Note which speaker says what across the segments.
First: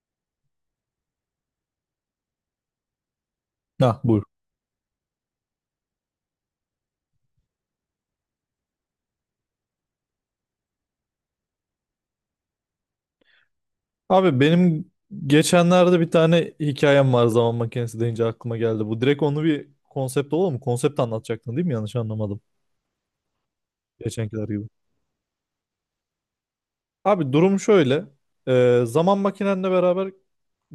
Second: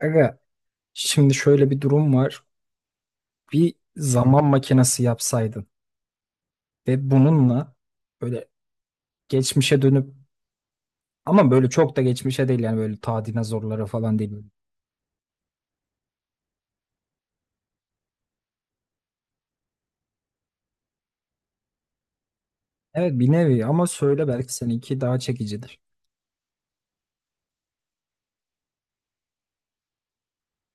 Speaker 1: Aga, şimdi şöyle bir durum var. Bir
Speaker 2: Ha, buyur.
Speaker 1: zaman makinesi yapsaydın ve bununla böyle geçmişe dönüp ama böyle çok da geçmişe değil, yani böyle ta dinozorlara falan
Speaker 2: Abi
Speaker 1: değil.
Speaker 2: benim geçenlerde bir tane hikayem var zaman makinesi deyince aklıma geldi. Bu direkt onu bir konsept olur mu? Konsept anlatacaktın değil mi? Yanlış anlamadım.
Speaker 1: Evet, bir nevi ama söyle,
Speaker 2: Geçenkiler
Speaker 1: belki
Speaker 2: gibi.
Speaker 1: seninki daha çekicidir.
Speaker 2: Abi durum şöyle. Zaman makinenle beraber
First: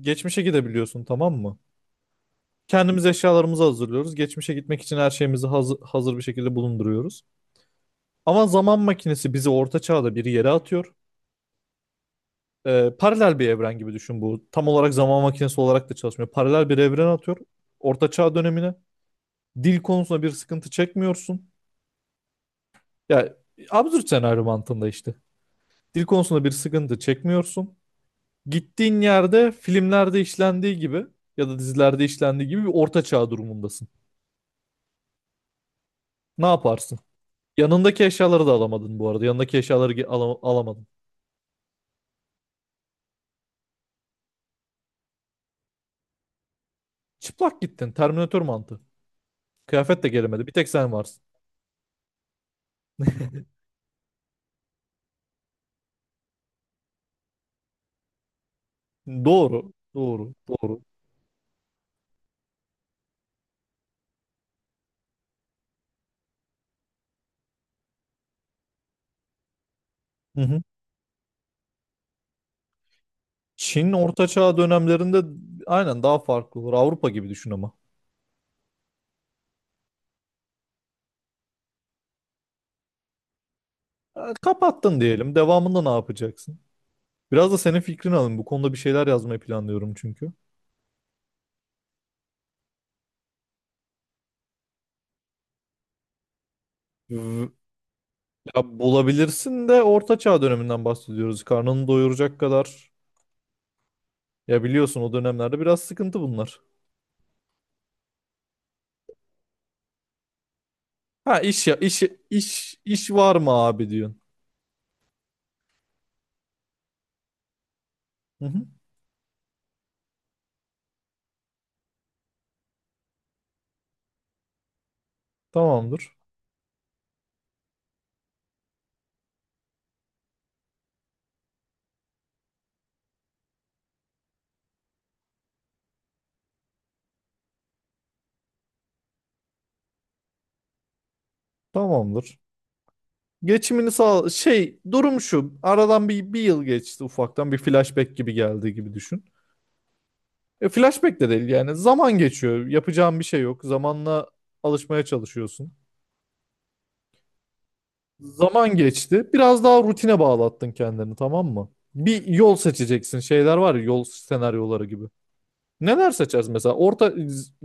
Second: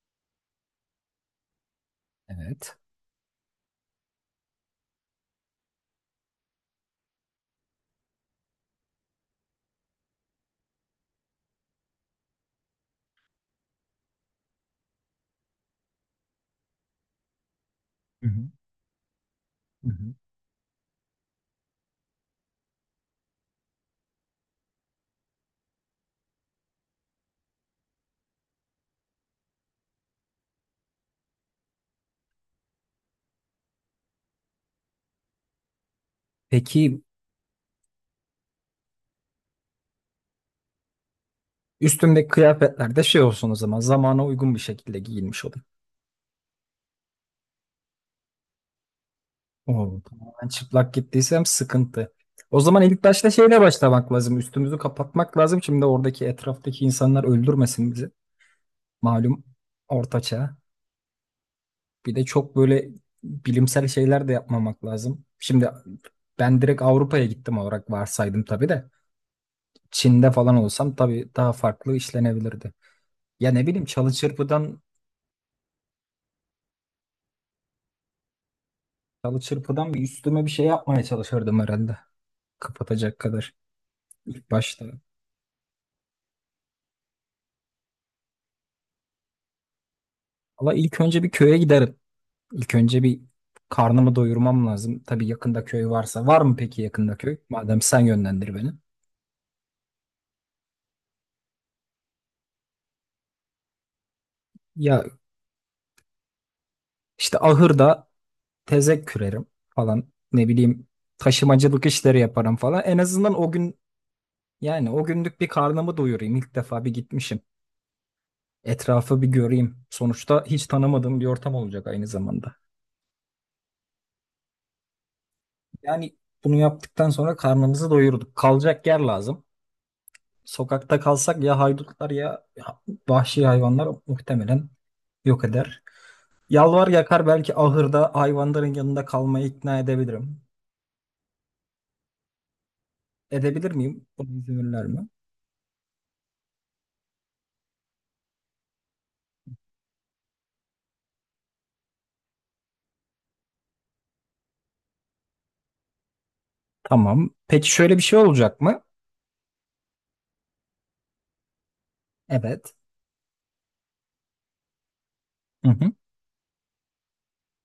Speaker 2: geçmişe gidebiliyorsun tamam mı?
Speaker 1: Evet.
Speaker 2: Kendimiz eşyalarımızı hazırlıyoruz. Geçmişe gitmek için her şeyimizi hazır bir şekilde bulunduruyoruz. Ama zaman makinesi bizi orta çağda bir yere atıyor. Paralel bir evren gibi düşün bu. Tam olarak zaman makinesi olarak da çalışmıyor. Paralel bir evren atıyor. Orta
Speaker 1: Hı
Speaker 2: çağ
Speaker 1: hı,
Speaker 2: dönemine. Dil
Speaker 1: hı hı.
Speaker 2: konusunda bir sıkıntı çekmiyorsun. Ya, absürt senaryo mantığında işte. Dil konusunda bir sıkıntı çekmiyorsun. Gittiğin yerde filmlerde işlendiği gibi ya da dizilerde işlendiği gibi bir orta çağ durumundasın. Ne yaparsın?
Speaker 1: Peki,
Speaker 2: Yanındaki eşyaları da alamadın bu arada. Yanındaki eşyaları alamadın.
Speaker 1: üstümdeki kıyafetler de şey olsun, o zaman zamana uygun bir şekilde giyinmiş olayım.
Speaker 2: Çıplak gittin. Terminatör mantığı.
Speaker 1: Oo.
Speaker 2: Kıyafet de gelemedi.
Speaker 1: Ben
Speaker 2: Bir tek sen
Speaker 1: çıplak
Speaker 2: varsın.
Speaker 1: gittiysem sıkıntı. O zaman ilk başta şeyle başlamak lazım. Üstümüzü kapatmak lazım. Şimdi oradaki etraftaki insanlar öldürmesin bizi. Malum
Speaker 2: Doğru. Doğru.
Speaker 1: ortaçağ.
Speaker 2: Doğru.
Speaker 1: Bir de çok böyle bilimsel şeyler de yapmamak lazım. Şimdi ben direkt Avrupa'ya gittim olarak varsaydım tabii de. Çin'de
Speaker 2: Hı
Speaker 1: falan
Speaker 2: hı.
Speaker 1: olsam tabii daha farklı işlenebilirdi. Ya ne bileyim,
Speaker 2: Çin
Speaker 1: çalı
Speaker 2: orta çağ
Speaker 1: çırpıdan
Speaker 2: dönemlerinde aynen daha farklı olur. Avrupa gibi düşün ama.
Speaker 1: çalı çırpıdan bir üstüme bir şey yapmaya çalışırdım herhalde. Kapatacak kadar ilk başta.
Speaker 2: Kapattın diyelim. Devamında ne yapacaksın? Biraz da senin fikrini alayım. Bu konuda bir şeyler yazmayı planlıyorum çünkü.
Speaker 1: Ama ilk önce bir köye giderim. İlk önce bir karnımı doyurmam lazım. Tabii yakında köy varsa. Var mı peki yakında köy?
Speaker 2: V-
Speaker 1: Madem, sen yönlendir
Speaker 2: Ya
Speaker 1: beni.
Speaker 2: bulabilirsin de Orta Çağ döneminden bahsediyoruz. Karnını doyuracak kadar. Ya, biliyorsun
Speaker 1: Ya
Speaker 2: o dönemlerde biraz sıkıntı bunlar.
Speaker 1: işte ahırda tezek kürerim falan, ne bileyim,
Speaker 2: Ha, iş ya,
Speaker 1: taşımacılık
Speaker 2: iş
Speaker 1: işleri yaparım
Speaker 2: iş
Speaker 1: falan. En
Speaker 2: iş
Speaker 1: azından
Speaker 2: var mı
Speaker 1: o gün,
Speaker 2: abi diyorsun.
Speaker 1: yani o günlük bir karnımı doyurayım. İlk defa bir gitmişim.
Speaker 2: Hı hı.
Speaker 1: Etrafı bir göreyim. Sonuçta hiç tanımadığım bir ortam olacak aynı zamanda. Yani
Speaker 2: Tamamdır.
Speaker 1: bunu yaptıktan sonra karnımızı doyurduk. Kalacak yer lazım. Sokakta kalsak ya haydutlar ya vahşi hayvanlar muhtemelen yok eder. Yalvar yakar belki ahırda hayvanların yanında kalmayı ikna edebilirim.
Speaker 2: Tamamdır.
Speaker 1: Edebilir
Speaker 2: Geçimini
Speaker 1: miyim?
Speaker 2: sağ
Speaker 1: Buna izin
Speaker 2: şey
Speaker 1: verirler mi?
Speaker 2: durum şu. Aradan bir yıl geçti, ufaktan bir flashback gibi geldi gibi düşün. Flashback de değil yani, zaman geçiyor. Yapacağın bir şey yok. Zamanla alışmaya çalışıyorsun.
Speaker 1: Tamam. Peki şöyle bir şey olacak
Speaker 2: Zaman
Speaker 1: mı?
Speaker 2: geçti. Biraz daha rutine bağlattın kendini tamam mı? Bir yol
Speaker 1: Evet.
Speaker 2: seçeceksin. Şeyler var ya, yol senaryoları gibi.
Speaker 1: Hı hı.
Speaker 2: Neler seçeriz mesela? Orta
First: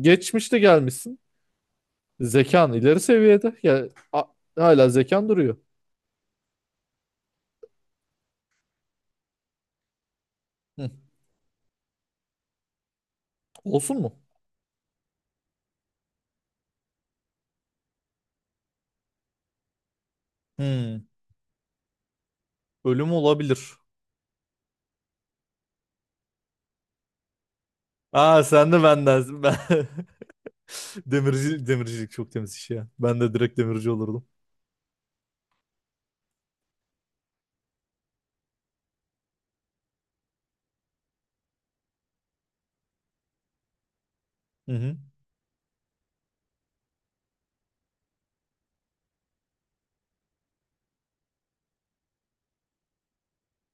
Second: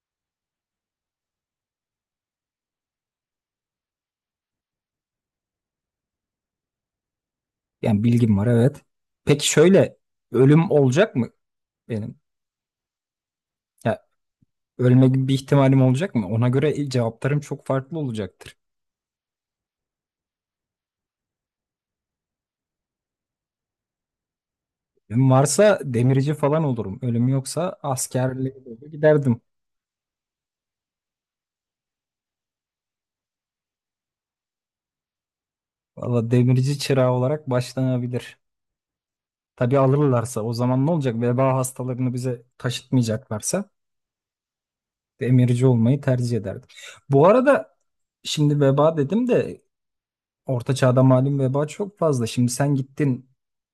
Speaker 2: geçmişte gelmişsin. Zekan ileri seviyede. Ya, hala zekan duruyor.
Speaker 1: Yani bilgim var, evet. Peki şöyle, ölüm
Speaker 2: Hı.
Speaker 1: olacak mı benim?
Speaker 2: Olsun
Speaker 1: Ya,
Speaker 2: mu?
Speaker 1: ölme gibi bir ihtimalim olacak mı? Ona göre cevaplarım çok farklı olacaktır.
Speaker 2: Hmm. Ölüm olabilir.
Speaker 1: Ölüm varsa demirci falan olurum. Ölüm yoksa
Speaker 2: Aa,
Speaker 1: askerliğe
Speaker 2: sen de
Speaker 1: doğru giderdim.
Speaker 2: benden. Demircilik çok temiz iş ya. Ben de direkt demirci olurdum.
Speaker 1: Valla demirci çırağı olarak başlanabilir. Tabii alırlarsa. O zaman ne olacak? Veba hastalarını bize taşıtmayacaklarsa
Speaker 2: Hı hı.
Speaker 1: demirci olmayı tercih ederdim. Bu arada, şimdi veba dedim de, orta çağda malum veba çok fazla. Şimdi sen gittin,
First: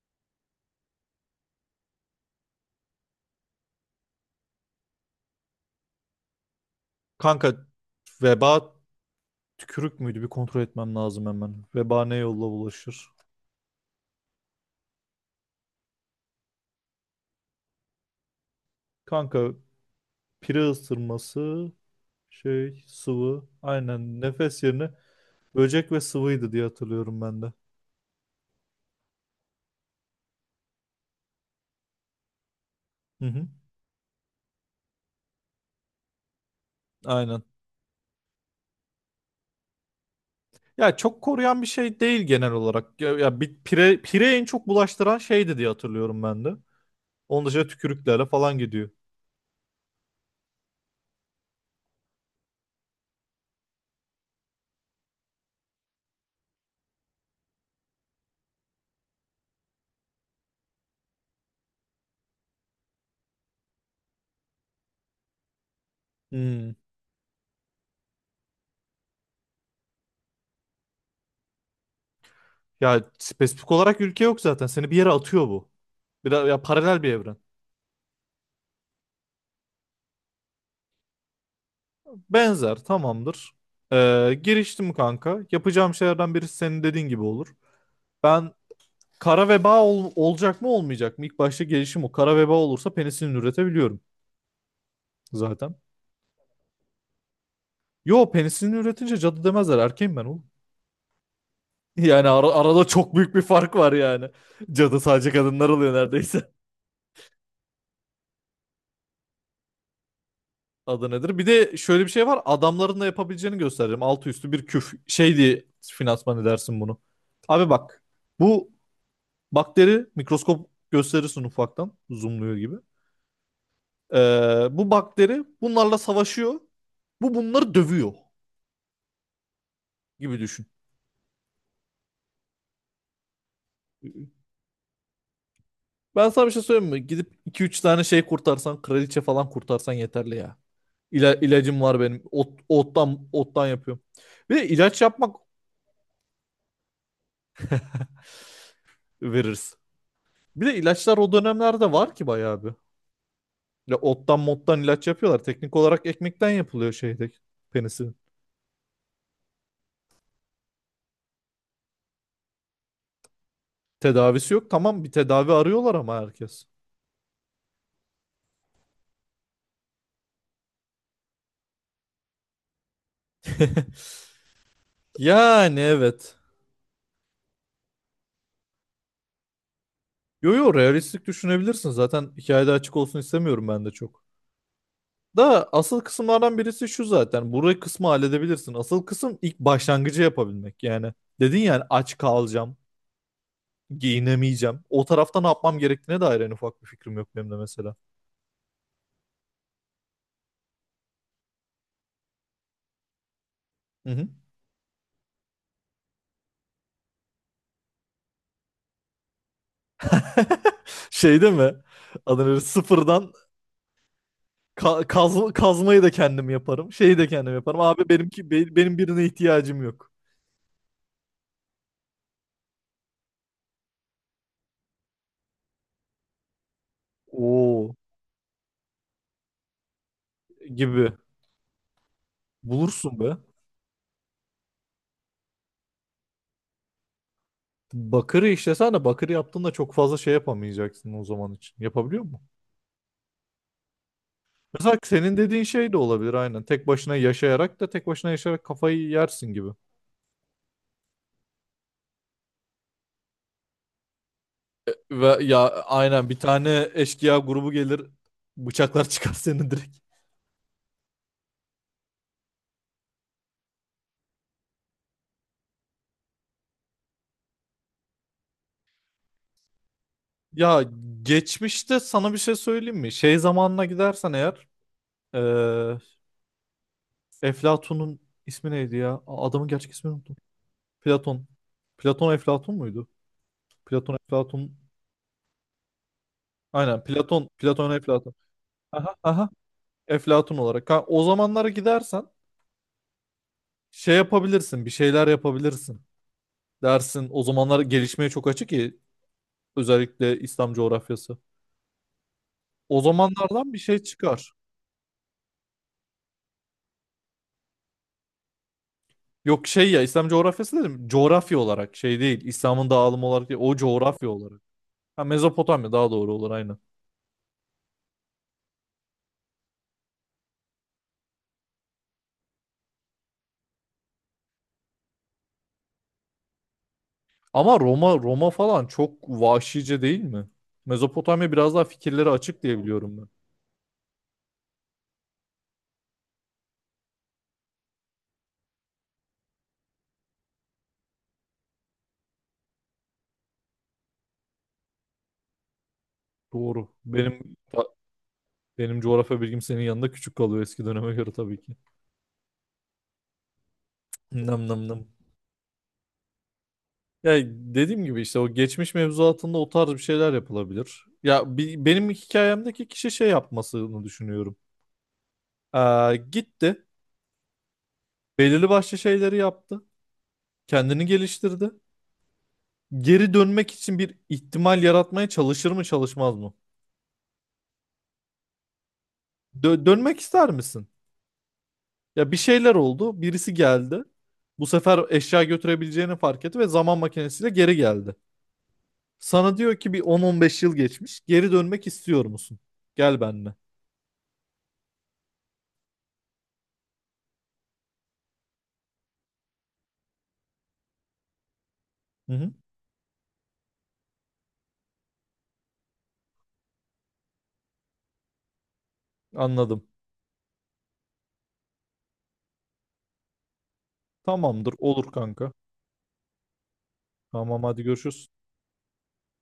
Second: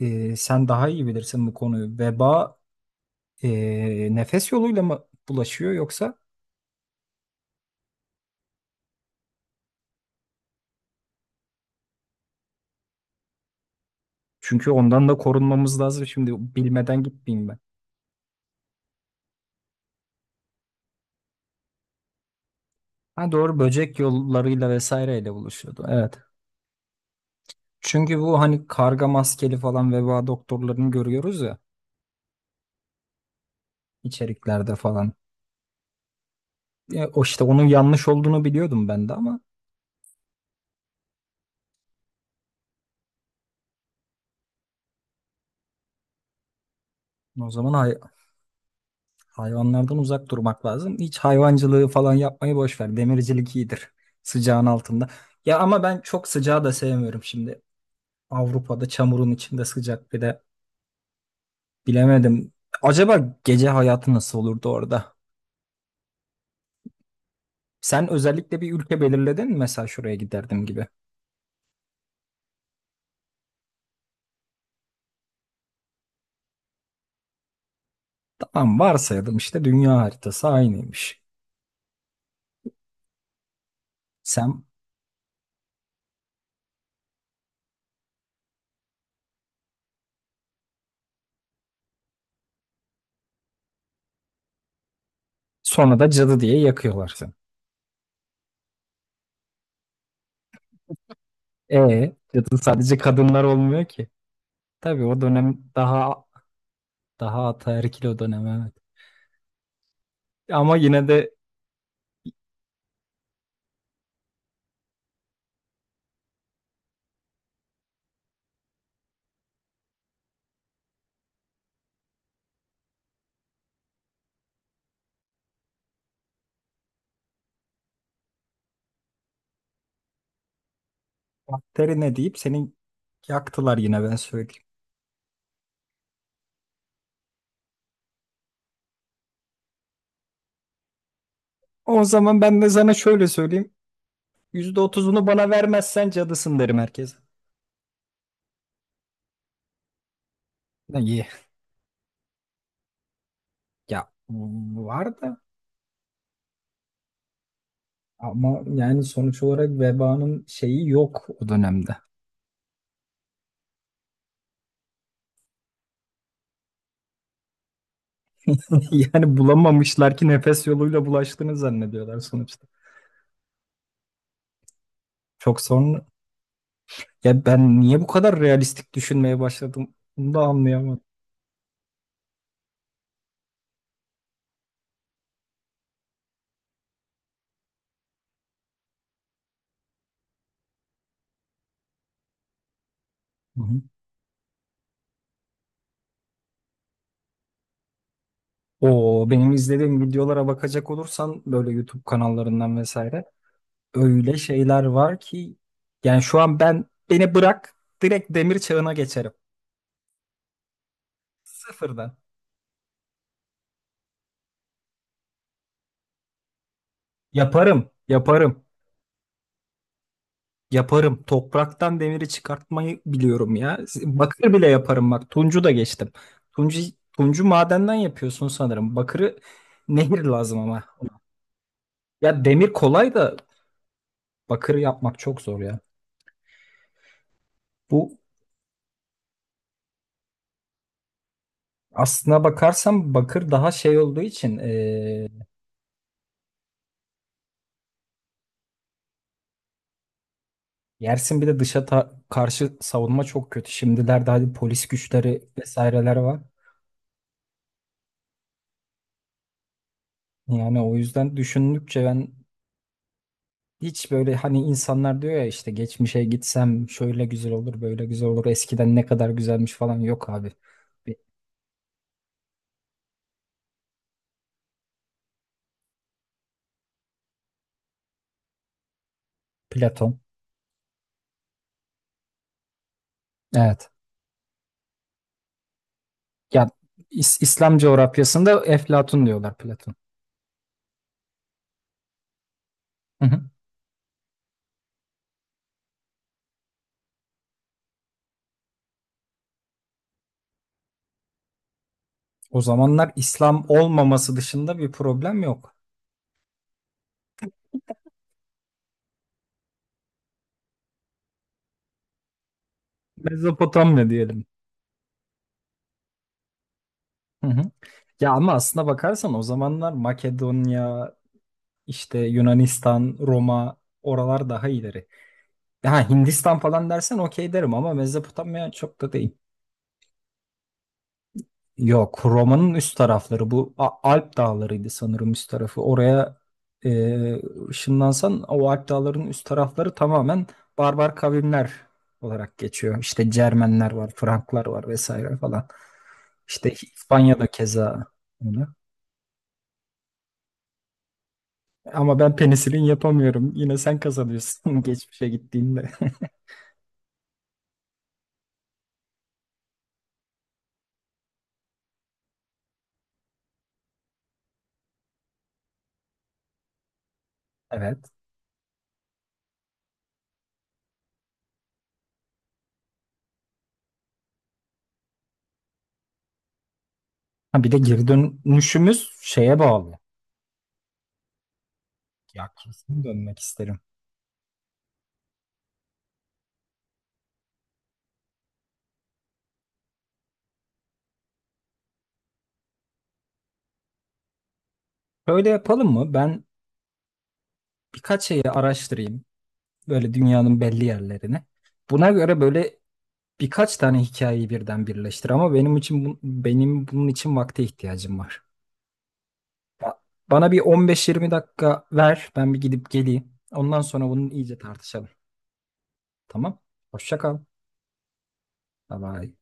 Speaker 1: sen daha iyi bilirsin bu konuyu. Veba nefes yoluyla mı bulaşıyor yoksa?
Speaker 2: Kanka, veba tükürük müydü? Bir kontrol etmem lazım hemen. Veba ne yolla bulaşır?
Speaker 1: Çünkü ondan da korunmamız lazım. Şimdi bilmeden gitmeyeyim ben.
Speaker 2: Kanka, pire ısırması, şey,
Speaker 1: Ha
Speaker 2: sıvı,
Speaker 1: doğru, böcek
Speaker 2: aynen, nefes
Speaker 1: yollarıyla
Speaker 2: yerine
Speaker 1: vesaireyle buluşuyordu.
Speaker 2: böcek ve
Speaker 1: Evet.
Speaker 2: sıvıydı diye hatırlıyorum ben de.
Speaker 1: Çünkü bu hani karga maskeli falan veba doktorlarını görüyoruz ya,
Speaker 2: Hı hı,
Speaker 1: içeriklerde falan. O işte,
Speaker 2: aynen.
Speaker 1: onun yanlış olduğunu biliyordum ben de ama.
Speaker 2: Ya, çok koruyan bir şey değil genel olarak. Ya, bir pire en çok bulaştıran şeydi diye hatırlıyorum ben de. Onun
Speaker 1: O
Speaker 2: dışında
Speaker 1: zaman
Speaker 2: tükürüklerle falan gidiyor.
Speaker 1: hayvanlardan uzak durmak lazım. Hiç hayvancılığı falan yapmayı boş ver. Demircilik iyidir. Sıcağın altında. Ya ama ben çok sıcağı da sevmiyorum şimdi. Avrupa'da çamurun içinde sıcak, bir de bilemedim. Acaba gece hayatı nasıl olurdu orada?
Speaker 2: Hmm.
Speaker 1: Sen özellikle bir ülke belirledin mi, mesela şuraya giderdim gibi?
Speaker 2: Ya spesifik olarak ülke yok zaten. Seni bir yere atıyor bu. Ya, paralel bir evren.
Speaker 1: Tamam, varsayalım işte dünya haritası aynıymış.
Speaker 2: Benzer, tamamdır.
Speaker 1: Sen
Speaker 2: Giriştim kanka. Yapacağım şeylerden birisi senin dediğin gibi olur. Ben, Kara veba olacak mı olmayacak mı? İlk başta gelişim o. Kara veba olursa penisilin üretebiliyorum zaten.
Speaker 1: sonra da cadı diye yakıyorlar seni.
Speaker 2: Yo, penisilin üretince cadı demezler. Erkeğim ben oğlum.
Speaker 1: E
Speaker 2: Yani
Speaker 1: cadı
Speaker 2: arada
Speaker 1: sadece
Speaker 2: çok büyük bir
Speaker 1: kadınlar
Speaker 2: fark
Speaker 1: olmuyor
Speaker 2: var
Speaker 1: ki.
Speaker 2: yani. Cadı
Speaker 1: Tabii o
Speaker 2: sadece
Speaker 1: dönem
Speaker 2: kadınlar oluyor
Speaker 1: daha
Speaker 2: neredeyse.
Speaker 1: daha ataerkil, o dönem, evet. Ama yine
Speaker 2: Adı
Speaker 1: de
Speaker 2: nedir? Bir de şöyle bir şey var. Adamların da yapabileceğini göstereceğim. Altı üstü bir küf. Şey diye finansman edersin bunu. Abi bak. Bu bakteri, mikroskop gösterirsin ufaktan. Zoomluyor gibi. Bu bakteri bunlarla savaşıyor. Bu bunları dövüyor gibi düşün.
Speaker 1: bakteri ne deyip seni yaktılar, yine ben söyleyeyim.
Speaker 2: Ben sana bir şey söyleyeyim mi? Gidip iki üç tane şey kurtarsan, kraliçe falan kurtarsan yeterli ya. İlacım var
Speaker 1: O
Speaker 2: benim.
Speaker 1: zaman
Speaker 2: Ot,
Speaker 1: ben de sana şöyle
Speaker 2: ottan, ottan
Speaker 1: söyleyeyim.
Speaker 2: yapıyorum. Bir de
Speaker 1: Yüzde
Speaker 2: ilaç
Speaker 1: otuzunu
Speaker 2: yapmak,
Speaker 1: bana vermezsen cadısın derim herkese.
Speaker 2: veririz. Bir de
Speaker 1: Ne
Speaker 2: ilaçlar
Speaker 1: iyi.
Speaker 2: o dönemlerde var ki bayağı bir. Ya,
Speaker 1: Ya
Speaker 2: ottan mottan
Speaker 1: var
Speaker 2: ilaç
Speaker 1: da
Speaker 2: yapıyorlar. Teknik olarak ekmekten yapılıyor şeyde, penisinin.
Speaker 1: ama, yani sonuç olarak vebanın şeyi yok o dönemde.
Speaker 2: Tedavisi yok. Tamam, bir tedavi arıyorlar ama herkes.
Speaker 1: Yani bulamamışlar ki nefes yoluyla bulaştığını zannediyorlar sonuçta. Çok
Speaker 2: Yani
Speaker 1: sonra.
Speaker 2: evet.
Speaker 1: Ya ben niye bu kadar realistik düşünmeye başladım, bunu da
Speaker 2: Yo yo,
Speaker 1: anlayamadım.
Speaker 2: realistik düşünebilirsin. Zaten hikayede açık olsun istemiyorum ben de çok. Da asıl kısımlardan birisi şu zaten. Burayı kısmı halledebilirsin. Asıl kısım ilk başlangıcı yapabilmek. Yani dedin yani, aç kalacağım,
Speaker 1: Hı hı.
Speaker 2: giyinemeyeceğim. O tarafta ne yapmam gerektiğine dair en ufak bir fikrim yok benim de mesela.
Speaker 1: O benim izlediğim videolara bakacak olursan, böyle YouTube kanallarından vesaire,
Speaker 2: Hı hı.
Speaker 1: öyle şeyler var ki, yani şu an ben, beni bırak, direkt demir çağına geçerim.
Speaker 2: Şeyde mi?
Speaker 1: Sıfırdan.
Speaker 2: Adını sıfırdan kazmayı da kendim yaparım. Şeyi de kendim yaparım.
Speaker 1: Yaparım,
Speaker 2: Abi benimki,
Speaker 1: yaparım,
Speaker 2: benim birine ihtiyacım yok.
Speaker 1: yaparım. Topraktan demiri çıkartmayı biliyorum ya. Bakır bile yaparım bak. Tuncu da geçtim. Tuncu, tuncu madenden
Speaker 2: Oo
Speaker 1: yapıyorsun sanırım. Bakırı, nehir lazım ama.
Speaker 2: gibi.
Speaker 1: Ya demir kolay
Speaker 2: Bulursun
Speaker 1: da
Speaker 2: be.
Speaker 1: bakırı yapmak çok zor ya. Bu,
Speaker 2: Bakırı işlesene, bakırı yaptığında çok fazla şey yapamayacaksın o zaman için. Yapabiliyor.
Speaker 1: aslına bakarsam bakır daha şey olduğu için.
Speaker 2: Mesela senin dediğin şey de olabilir aynen. Tek başına yaşayarak kafayı yersin gibi.
Speaker 1: Yersin, bir de dışa karşı savunma çok kötü. Şimdilerde hadi polis
Speaker 2: Ve
Speaker 1: güçleri
Speaker 2: ya
Speaker 1: vesaireler
Speaker 2: aynen, bir
Speaker 1: var.
Speaker 2: tane eşkıya grubu gelir, bıçaklar çıkar seni direkt.
Speaker 1: Yani o yüzden düşündükçe ben, hiç böyle hani insanlar diyor ya işte geçmişe gitsem şöyle güzel olur, böyle güzel olur, eskiden ne kadar güzelmiş falan, yok abi.
Speaker 2: Ya,
Speaker 1: Bir
Speaker 2: geçmişte sana bir şey söyleyeyim mi? Şey zamanına gidersen eğer, eee Eflatun'un ismi neydi ya? Adamın gerçek ismini
Speaker 1: Platon.
Speaker 2: unuttum. Platon. Platon Eflatun muydu?
Speaker 1: Evet.
Speaker 2: Platon Eflatun.
Speaker 1: Ya
Speaker 2: Aynen Platon.
Speaker 1: İslam
Speaker 2: Platon Eflatun.
Speaker 1: coğrafyasında
Speaker 2: Aha,
Speaker 1: Eflatun
Speaker 2: aha.
Speaker 1: diyorlar Platon.
Speaker 2: Eflatun olarak. Ha, o zamanlara gidersen
Speaker 1: Hı hı.
Speaker 2: şey yapabilirsin, bir şeyler yapabilirsin dersin. O zamanlar gelişmeye çok açık ki, özellikle İslam coğrafyası.
Speaker 1: O
Speaker 2: O
Speaker 1: zamanlar İslam
Speaker 2: zamanlardan bir şey
Speaker 1: olmaması
Speaker 2: çıkar.
Speaker 1: dışında bir problem yok.
Speaker 2: Yok şey ya, İslam coğrafyası dedim. Coğrafya olarak şey değil. İslam'ın dağılımı olarak değil. O
Speaker 1: Mezopotamya
Speaker 2: coğrafya
Speaker 1: diyelim.
Speaker 2: olarak. Ha, Mezopotamya daha doğru olur aynı.
Speaker 1: Hı hı. Ya ama aslına bakarsan o zamanlar Makedonya, İşte Yunanistan, Roma, oralar daha ileri. Ha Hindistan falan dersen okey derim
Speaker 2: Ama
Speaker 1: ama
Speaker 2: Roma
Speaker 1: Mezopotamya
Speaker 2: falan
Speaker 1: çok
Speaker 2: çok
Speaker 1: da değil.
Speaker 2: vahşice değil mi? Mezopotamya biraz daha
Speaker 1: Yok,
Speaker 2: fikirleri açık
Speaker 1: Roma'nın
Speaker 2: diye
Speaker 1: üst
Speaker 2: biliyorum ben.
Speaker 1: tarafları bu Alp dağlarıydı sanırım üst tarafı. Oraya ışınlansan o Alp dağlarının üst tarafları tamamen barbar kavimler olarak geçiyor. İşte Cermenler var, Franklar var vesaire falan. İşte
Speaker 2: Doğru.
Speaker 1: İspanya'da
Speaker 2: Benim
Speaker 1: keza öyle.
Speaker 2: benim coğrafya bilgim senin yanında küçük kalıyor eski döneme göre tabii ki.
Speaker 1: Ama ben penisilin yapamıyorum. Yine sen
Speaker 2: Nam
Speaker 1: kazanıyorsun
Speaker 2: nam nam.
Speaker 1: geçmişe gittiğinde.
Speaker 2: Ya dediğim gibi işte, o geçmiş mevzuatında o tarz bir şeyler yapılabilir. Ya, benim hikayemdeki kişi şey yapmasını düşünüyorum. Gitti,
Speaker 1: Evet.
Speaker 2: belirli başlı şeyleri yaptı, kendini geliştirdi. Geri dönmek için bir ihtimal yaratmaya çalışır mı, çalışmaz mı?
Speaker 1: Ha bir de geri dönüşümüz şeye bağlı.
Speaker 2: Dönmek ister misin? Ya, bir
Speaker 1: Ya
Speaker 2: şeyler
Speaker 1: kesin
Speaker 2: oldu,
Speaker 1: dönmek
Speaker 2: birisi
Speaker 1: isterim.
Speaker 2: geldi. Bu sefer eşya götürebileceğini fark etti ve zaman makinesiyle geri geldi. Sana diyor ki bir 10-15 yıl geçmiş, geri dönmek istiyor musun? Gel benimle.
Speaker 1: Böyle yapalım mı? Ben birkaç şeyi araştırayım. Böyle dünyanın belli yerlerini. Buna
Speaker 2: Hı
Speaker 1: göre
Speaker 2: hı,
Speaker 1: böyle birkaç tane hikayeyi birden birleştir ama benim için benim bunun için vakte ihtiyacım var.
Speaker 2: anladım.
Speaker 1: Ba- Bana bir 15-20 dakika ver. Ben bir gidip geleyim. Ondan sonra bunu iyice
Speaker 2: Tamamdır, olur
Speaker 1: tartışalım.
Speaker 2: kanka.
Speaker 1: Tamam? Hoşça kal.
Speaker 2: Tamam hadi görüşürüz.
Speaker 1: Bye bye.